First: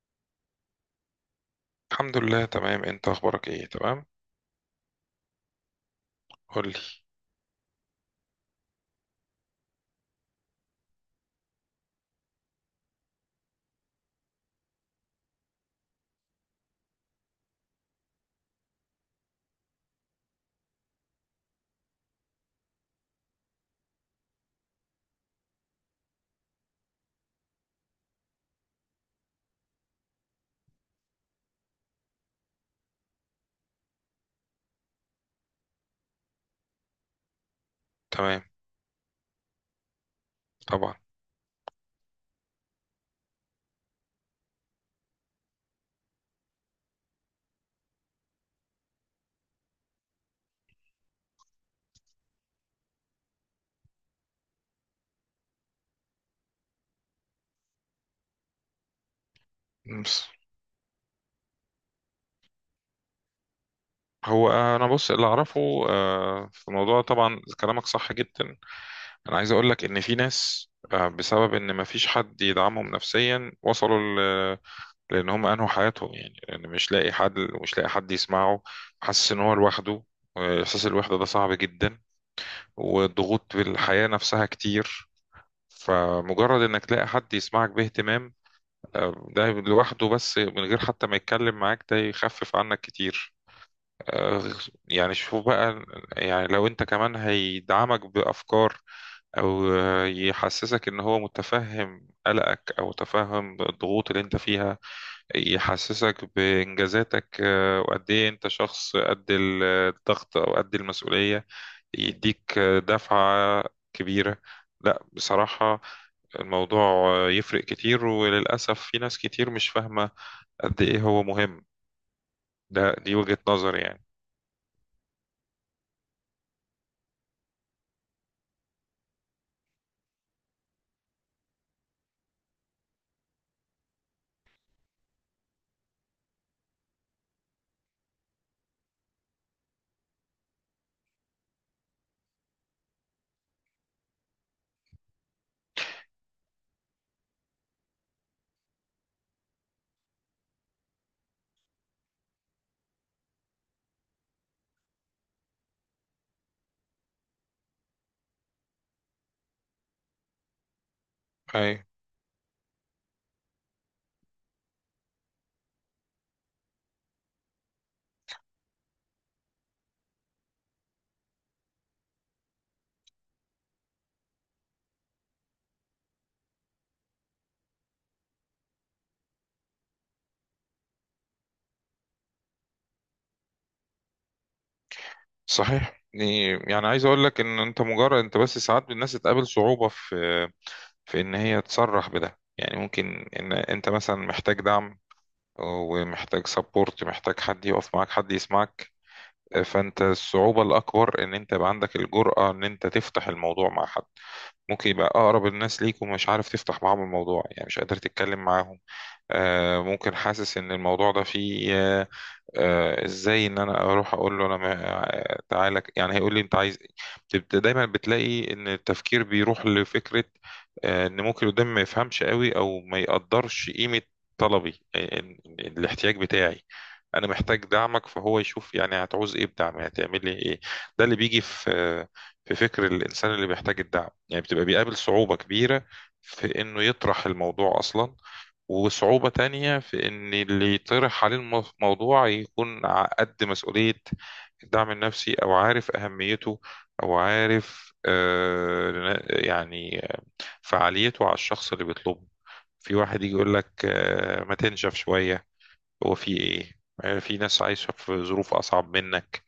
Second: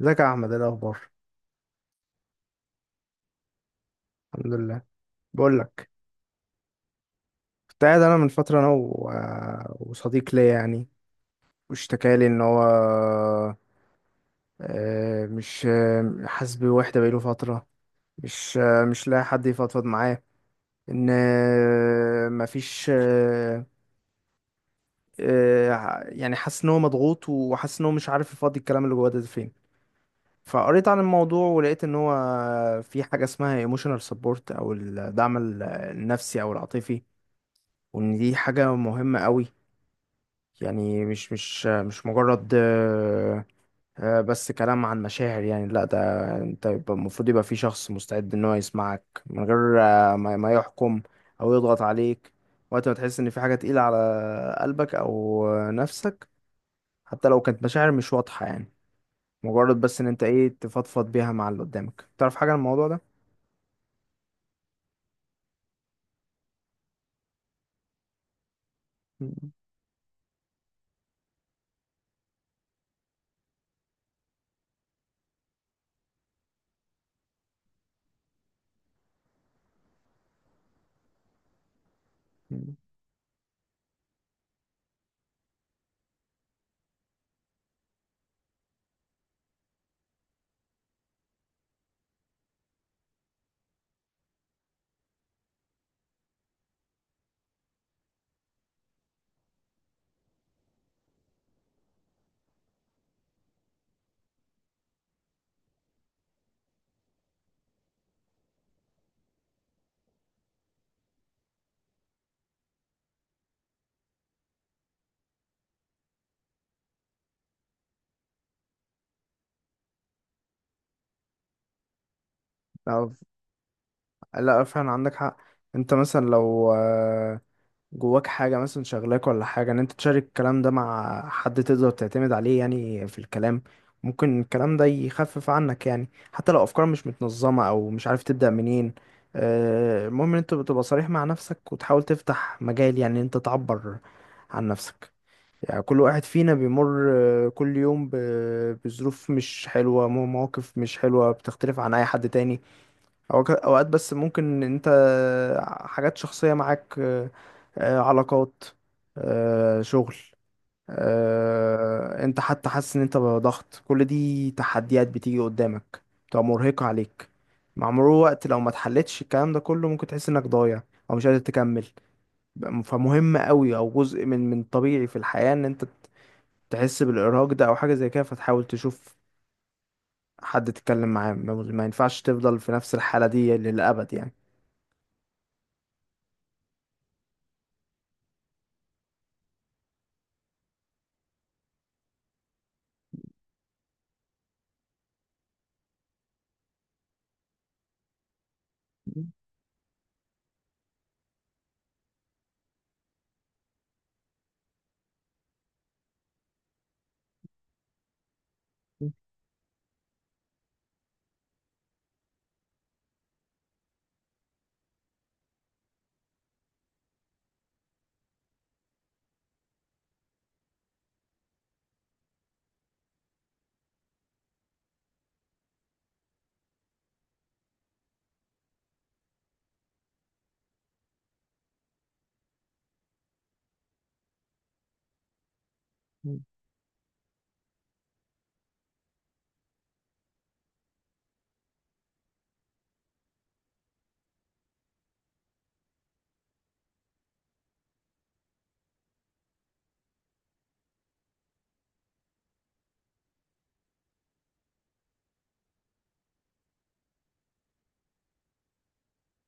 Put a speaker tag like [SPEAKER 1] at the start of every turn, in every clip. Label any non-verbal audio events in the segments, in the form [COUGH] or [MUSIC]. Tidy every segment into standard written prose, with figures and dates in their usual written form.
[SPEAKER 1] ازيك يا احمد؟ ايه الاخبار؟
[SPEAKER 2] الحمد لله تمام، انت اخبارك ايه؟ تمام.
[SPEAKER 1] الحمد لله. بقول لك.
[SPEAKER 2] قولي.
[SPEAKER 1] كنت قاعد انا من فتره انا و... آه، وصديق ليا يعني. واشتكى لي ان هو مش حاسس بوحده بقاله فتره. مش لاقي حد يفضفض معاه. ان مفيش يعني حاسس ان هو مضغوط وحاسس ان هو مش عارف يفضي الكلام اللي جواه ده فين. فقريت عن الموضوع ولقيت ان هو في حاجه اسمها emotional support او الدعم النفسي او العاطفي. وان دي
[SPEAKER 2] تمام.
[SPEAKER 1] حاجة مهمة قوي.
[SPEAKER 2] طبعا.
[SPEAKER 1] يعني مش مجرد، بس كلام عن مشاعر، يعني لا ده. المفروض يبقى في شخص مستعد ان هو يسمعك من غير ما يحكم او يضغط عليك وقت ما تحس ان في حاجة تقيلة على قلبك او نفسك، حتى لو كانت مشاعر مش واضحة يعني. مجرد بس ان انت
[SPEAKER 2] بس
[SPEAKER 1] ايه تفضفض بيها مع اللي قدامك. تعرف حاجة عن الموضوع ده؟
[SPEAKER 2] هو انا بص اللي اعرفه. في الموضوع طبعا كلامك صح جدا. انا عايز اقول لك ان في ناس، بسبب ان مفيش حد يدعمهم نفسيا وصلوا ل- لان هم انهوا حياتهم، يعني لان مش لاقي حد يسمعه، حاسس ان هو لوحده. احساس الوحدة ده صعب جدا،
[SPEAKER 1] مم.
[SPEAKER 2] والضغوط بالحياة نفسها كتير. فمجرد انك تلاقي حد يسمعك باهتمام، ده لوحده بس من غير حتى ما يتكلم معاك ده يخفف عنك كتير. آه، يعني شوف بقى، يعني لو انت كمان هيدعمك بأفكار، او يحسسك ان هو متفهم قلقك او متفهم الضغوط اللي انت فيها، يحسسك بإنجازاتك، وقد ايه انت شخص قد الضغط او قد المسؤولية، يديك دفعة كبيرة. لا، بصراحة الموضوع يفرق كتير، وللأسف في ناس كتير مش فاهمة قد ايه هو مهم. ده
[SPEAKER 1] لا،
[SPEAKER 2] دي وجهة نظري يعني.
[SPEAKER 1] لا، فعلا عندك حق. انت مثلا لو جواك حاجة مثلا شغلاك ولا حاجة، ان انت تشارك الكلام ده مع حد تقدر تعتمد عليه يعني في الكلام. ممكن الكلام ده يخفف عنك يعني، حتى لو افكار مش متنظمة او مش عارف تبدأ منين. المهم ان انت بتبقى صريح مع نفسك وتحاول تفتح مجال يعني ان انت تعبر عن نفسك. يعني كل واحد فينا بيمر كل يوم بظروف مش حلوة، مواقف مش حلوة بتختلف عن اي حد تاني. اوقات بس ممكن انت حاجات شخصية معاك، علاقات، شغل،
[SPEAKER 2] اي،
[SPEAKER 1] انت حتى حاسس ان انت بضغط، كل دي تحديات بتيجي قدامك بتبقى مرهقة عليك. مع مرور الوقت لو ما اتحلتش الكلام ده كله ممكن تحس انك ضايع او مش قادر تكمل. فمهم قوي او جزء من طبيعي في الحياة ان انت تحس بالارهاق ده او حاجة زي كده، فتحاول تشوف حد تتكلم معاه. ما ينفعش تفضل في نفس الحالة دي للأبد يعني.
[SPEAKER 2] صحيح. يعني عايز اقول لك ان انت، مجرد انت بس ساعات الناس تقابل صعوبة في ان هي تصرح بده. يعني ممكن ان انت مثلا محتاج دعم، ومحتاج سبورت، محتاج حد يقف معاك، حد يسمعك. فانت الصعوبة الاكبر ان انت يبقى عندك الجرأة ان انت تفتح الموضوع مع حد، ممكن يبقى اقرب الناس ليك ومش عارف تفتح معاهم الموضوع، يعني مش قادر تتكلم معاهم. ممكن حاسس ان الموضوع ده فيه، ازاي ان انا اروح اقول له انا تعالى، يعني هيقول لي انت عايز إيه؟ بتبقى دايما بتلاقي ان التفكير بيروح لفكرة، ان ممكن اللي قدامي ما يفهمش قوي او ما يقدرش قيمة طلبي، إن الاحتياج بتاعي انا محتاج دعمك، فهو يشوف يعني هتعوز ايه بدعمي، هتعمل لي ايه؟ ده اللي بيجي في فكر الانسان اللي بيحتاج الدعم، يعني بتبقى بيقابل صعوبة كبيرة في انه يطرح الموضوع اصلا. وصعوبة تانية في إن اللي يطرح عليه الموضوع يكون قد مسؤولية الدعم النفسي، أو عارف أهميته، أو عارف يعني فعاليته على الشخص اللي بيطلبه. في واحد يجي يقول لك ما تنشف شوية، هو في ايه؟ يعني في ناس عايشة في ظروف اصعب منك.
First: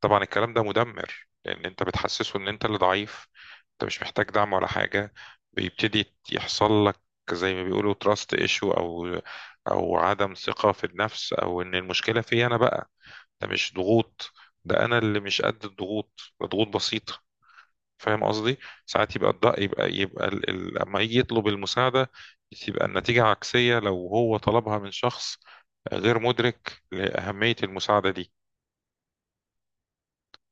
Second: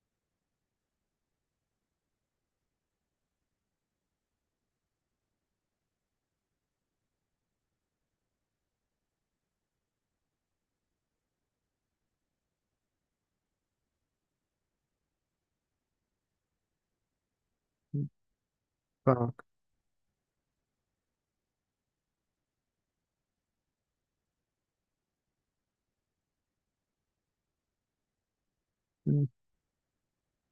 [SPEAKER 2] طبعا الكلام ده مدمر، لان انت بتحسسه ان انت اللي ضعيف، انت مش محتاج دعم ولا حاجة. بيبتدي يحصل لك زي ما بيقولوا تراست ايشو، او عدم ثقة في النفس، او ان المشكلة في انا بقى. ده مش ضغوط، ده انا اللي مش قد الضغوط، ده ضغوط بسيطة. فاهم قصدي؟ ساعات يبقى الضغط لما يجي يطلب المساعدة، تبقى النتيجة عكسية لو هو طلبها من شخص غير مدرك لأهمية المساعدة دي.
[SPEAKER 1] مم.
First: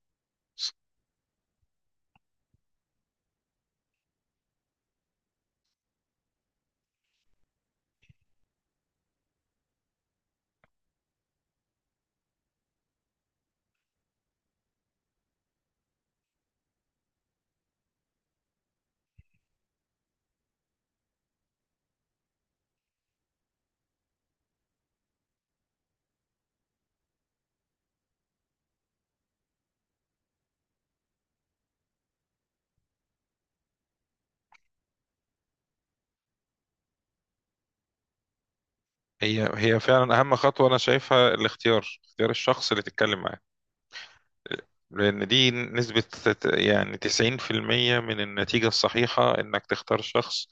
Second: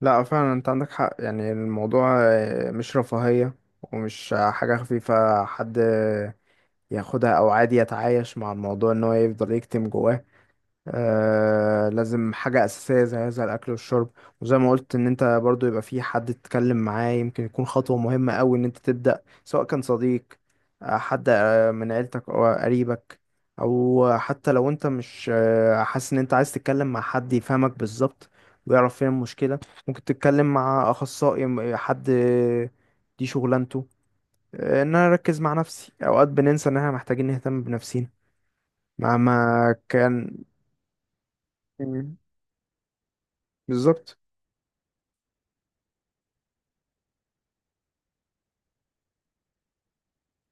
[SPEAKER 1] لا فعلا انت عندك حق، يعني الموضوع مش رفاهية. ومش حاجة خفيفة حد ياخدها او عادي يتعايش مع الموضوع ان هو يفضل يكتم جواه. لازم حاجة أساسية زي هذا الأكل والشرب. وزي ما قلت إن أنت برضو يبقى في حد تتكلم معاه، يمكن يكون خطوة مهمة أوي إن أنت تبدأ، سواء كان صديق، حد من عيلتك أو قريبك. أو حتى لو أنت مش حاسس إن أنت عايز تتكلم مع حد يفهمك بالظبط ويعرف فين المشكلة، ممكن تتكلم مع أخصائي، حد دي شغلانته. إن أنا أركز مع نفسي. أوقات بننسى إن إحنا محتاجين نهتم بنفسينا
[SPEAKER 2] هي
[SPEAKER 1] مهما
[SPEAKER 2] هي فعلا أهم
[SPEAKER 1] كان.
[SPEAKER 2] خطوة أنا شايفها الاختيار،
[SPEAKER 1] مم.
[SPEAKER 2] اختيار الشخص اللي تتكلم معاه.
[SPEAKER 1] بالظبط.
[SPEAKER 2] لأن دي نسبة يعني 90% من النتيجة الصحيحة إنك تختار شخص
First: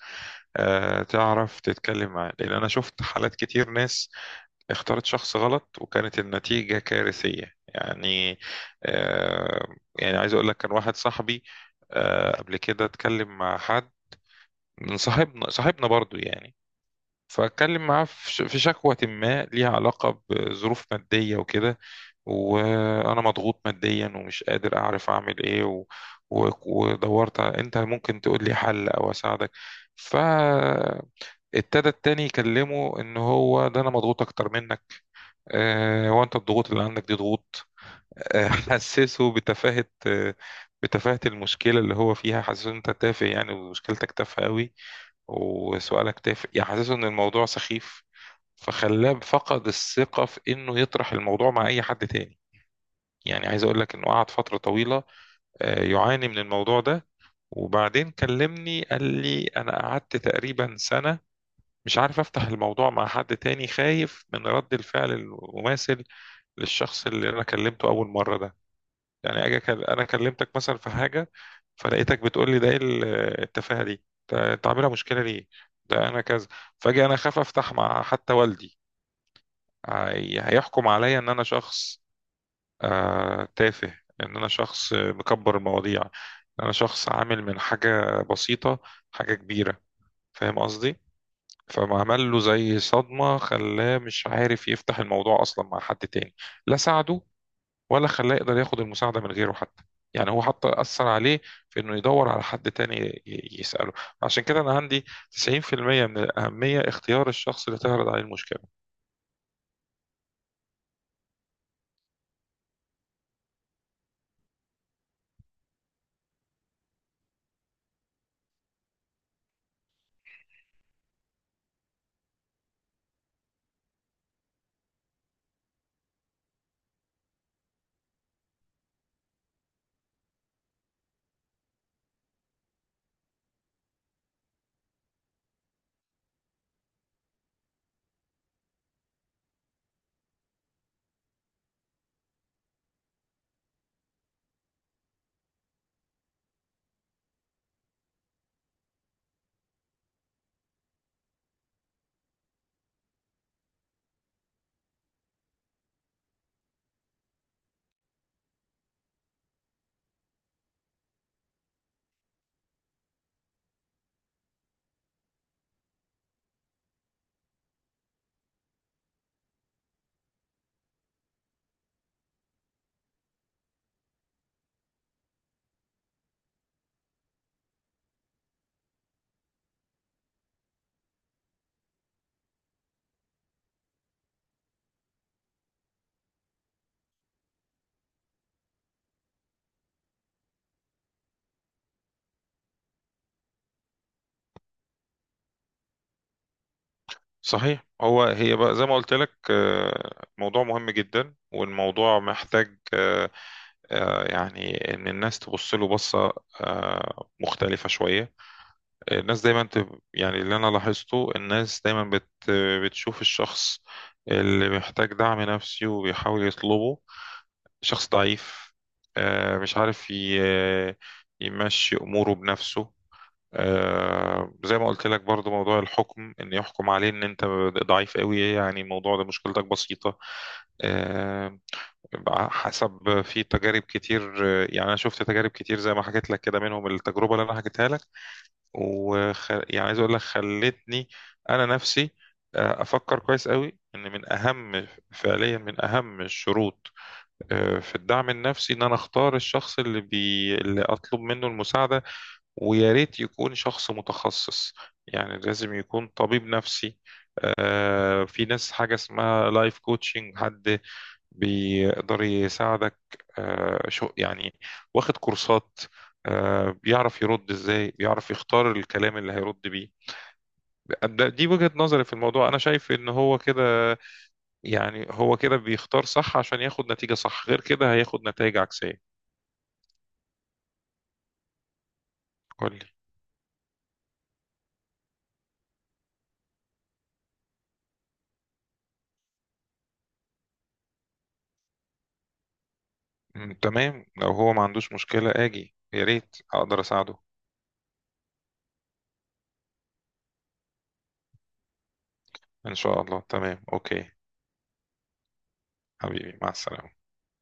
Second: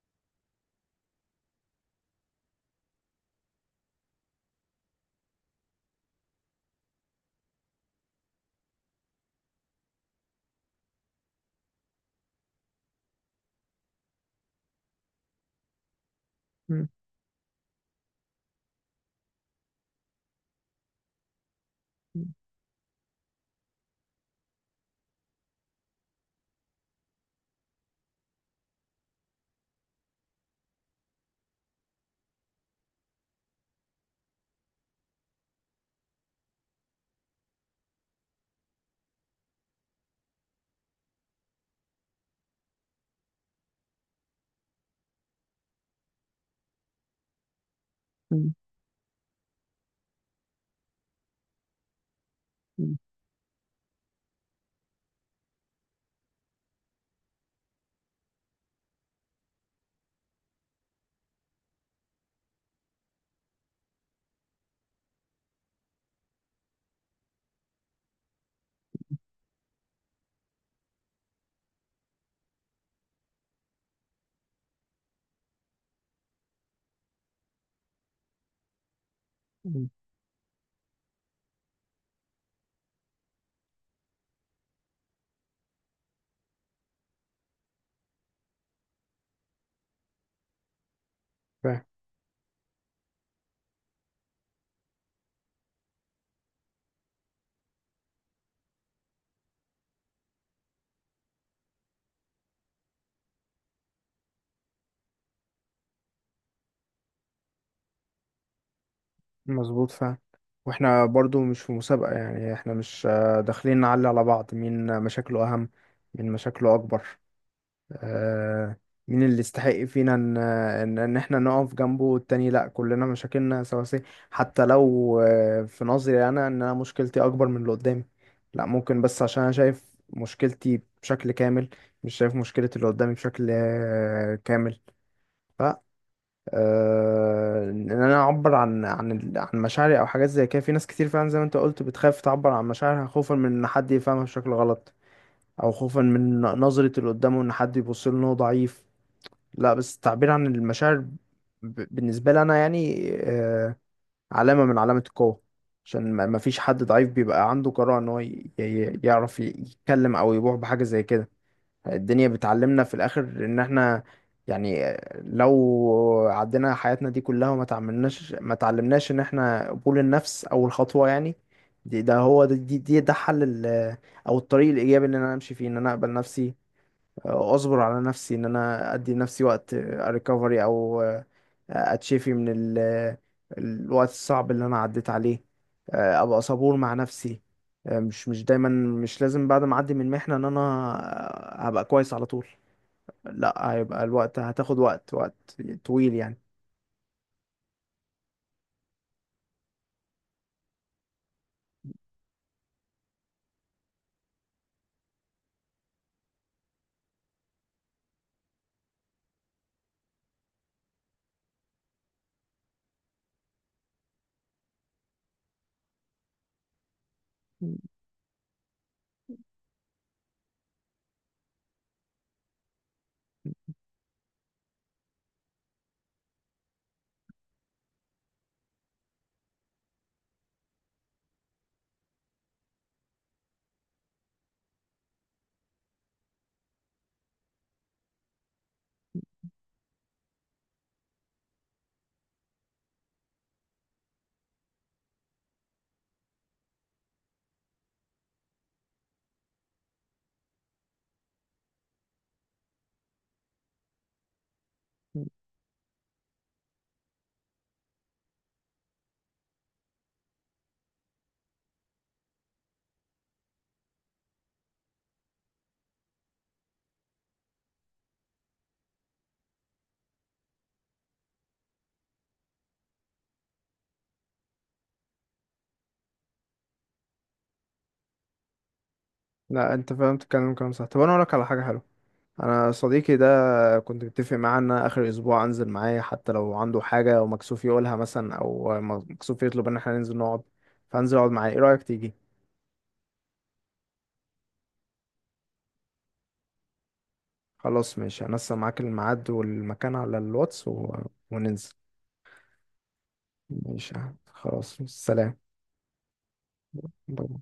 [SPEAKER 2] تعرف تتكلم معاه، لأن أنا شفت حالات كتير، ناس اختارت شخص غلط وكانت النتيجة كارثية يعني. آه، يعني عايز أقول لك، كان واحد صاحبي قبل كده اتكلم مع حد من صاحبنا، صاحبنا برضو يعني،
[SPEAKER 1] مم.
[SPEAKER 2] فاتكلم معاه في شكوى ما ليها علاقة بظروف مادية وكده، وانا مضغوط ماديا ومش قادر اعرف اعمل ايه ودورت انت ممكن تقول لي حل او اساعدك. فابتدى التاني يكلمه ان هو ده انا مضغوط اكتر منك، هو انت الضغوط اللي عندك دي ضغوط؟ [LAUGHS] حسسه بتفاهة المشكلة اللي هو فيها، حسسه ان انت تافه يعني، ومشكلتك تافهة قوي، وسؤالك تافه، يعني حسسه ان الموضوع سخيف.
[SPEAKER 1] مم.
[SPEAKER 2] فخلاه فقد الثقة في انه يطرح الموضوع مع اي حد تاني. يعني عايز اقول لك انه قعد فترة طويلة يعاني من الموضوع ده، وبعدين كلمني قال لي انا قعدت تقريبا سنة مش عارف افتح الموضوع مع حد تاني، خايف من رد الفعل المماثل للشخص اللي انا كلمته اول مرة ده. يعني اجي انا كلمتك مثلا في حاجة، فلقيتك بتقول لي ده ايه التفاهة دي، انت عاملها مشكلة ليه؟ ده انا كذا. فاجي انا اخاف افتح مع حتى والدي،
[SPEAKER 1] مم.
[SPEAKER 2] هيحكم عليا ان انا شخص تافه، ان انا شخص مكبر المواضيع، ان انا شخص عامل من حاجة بسيطة حاجة كبيرة. فاهم قصدي؟
[SPEAKER 1] فاهم.
[SPEAKER 2] فما عمل له زي صدمة، خلاه مش عارف يفتح الموضوع اصلا مع حد تاني، لا ساعده ولا خلاه يقدر ياخد المساعدة من غيره حتى. يعني هو حتى أثر عليه في إنه يدور على حد تاني يسأله. عشان كده أنا عندي 90% من الأهمية اختيار الشخص اللي تعرض عليه المشكلة.
[SPEAKER 1] مظبوط فاهم. واحنا برضو مش في مسابقة، يعني احنا مش داخلين نعلي على بعض مين مشاكله أهم، مين مشاكله أكبر. آه، مين اللي يستحق فينا ان ان إن احنا نقف جنبه والتاني لا، كلنا مشاكلنا سواسية. حتى لو في نظري انا ان انا مشكلتي اكبر من اللي قدامي، لا ممكن بس عشان انا شايف مشكلتي بشكل كامل، مش شايف مشكلة اللي قدامي بشكل كامل. ان انا اعبر عن مشاعري او حاجات زي كده. في ناس كتير فعلا زي ما انت قلت بتخاف تعبر عن مشاعرها خوفا من ان حد يفهمها بشكل غلط، او خوفا من نظرة اللي قدامه ان حد يبص له ان هو ضعيف. لا بس التعبير عن المشاعر بالنسبة لي انا يعني علامة من علامة القوة. عشان ما فيش حد ضعيف بيبقى عنده جرأة ان هو يعرف يتكلم او يبوح بحاجة زي كده. الدنيا بتعلمنا في الاخر ان احنا يعني لو عدينا حياتنا دي كلها وما تعملناش ما تعلمناش ان احنا قبول النفس اول خطوة يعني. دي ده هو ده دي, دي ده حل او الطريق الايجابي ان انا امشي فيه، ان انا اقبل نفسي، اصبر على نفسي، ان انا ادي نفسي وقت ريكفري او اتشفي من ال... الوقت الصعب اللي انا عديت عليه. ابقى صبور مع نفسي. مش دايما مش لازم بعد ما اعدي من محنة ان انا هبقى كويس على طول. لا هيبقى الوقت، هتاخد وقت طويل يعني.
[SPEAKER 2] صحيح. هي بقى زي ما قلت لك موضوع مهم جدا، والموضوع محتاج يعني ان الناس تبص له بصه مختلفه شويه. الناس دايما يعني اللي انا لاحظته، الناس دايما بتشوف الشخص اللي محتاج دعم نفسي وبيحاول يطلبه شخص ضعيف، مش عارف يمشي اموره بنفسه. زي ما قلت لك برضو، موضوع الحكم، ان يحكم عليه ان انت ضعيف قوي، يعني الموضوع ده مشكلتك بسيطة. آه، حسب في تجارب كتير، يعني انا شفت تجارب كتير زي ما حكيت لك كده، منهم التجربة اللي انا حكيتها لك. يعني عايز اقول لك خلتني انا نفسي افكر كويس قوي ان من اهم فعليا من اهم الشروط في الدعم النفسي ان انا اختار الشخص اللي اللي اطلب منه المساعدة، ويا ريت يكون شخص متخصص، يعني لازم يكون طبيب نفسي. في ناس حاجة اسمها لايف كوتشنج، حد بيقدر يساعدك، شو يعني واخد كورسات، بيعرف يرد ازاي، بيعرف يختار الكلام اللي هيرد بيه. دي وجهة نظري في الموضوع، انا شايف ان هو كده، يعني هو كده بيختار صح عشان ياخد نتيجة صح، غير كده هياخد نتائج عكسية.
[SPEAKER 1] لا انت فهمت الكلام، كلام صح. طب انا اقول لك على حاجة حلوة. انا
[SPEAKER 2] قول لي.
[SPEAKER 1] صديقي ده كنت متفق معاه ان أنا اخر اسبوع انزل معاه، حتى لو عنده حاجة ومكسوف يقولها مثلا او مكسوف يطلب ان احنا ننزل نقعد، فانزل اقعد معاه. ايه رأيك تيجي؟
[SPEAKER 2] مم، تمام، لو هو ما عندوش مشكلة اجي، يا ريت اقدر اساعده.
[SPEAKER 1] خلاص ماشي، هنسق معاك الميعاد والمكان على الواتس وننزل.
[SPEAKER 2] إن شاء الله، تمام.
[SPEAKER 1] ماشي يا
[SPEAKER 2] أوكي،
[SPEAKER 1] أحمد. خلاص سلام.
[SPEAKER 2] حبيبي، مع السلامة.
[SPEAKER 1] باي باي.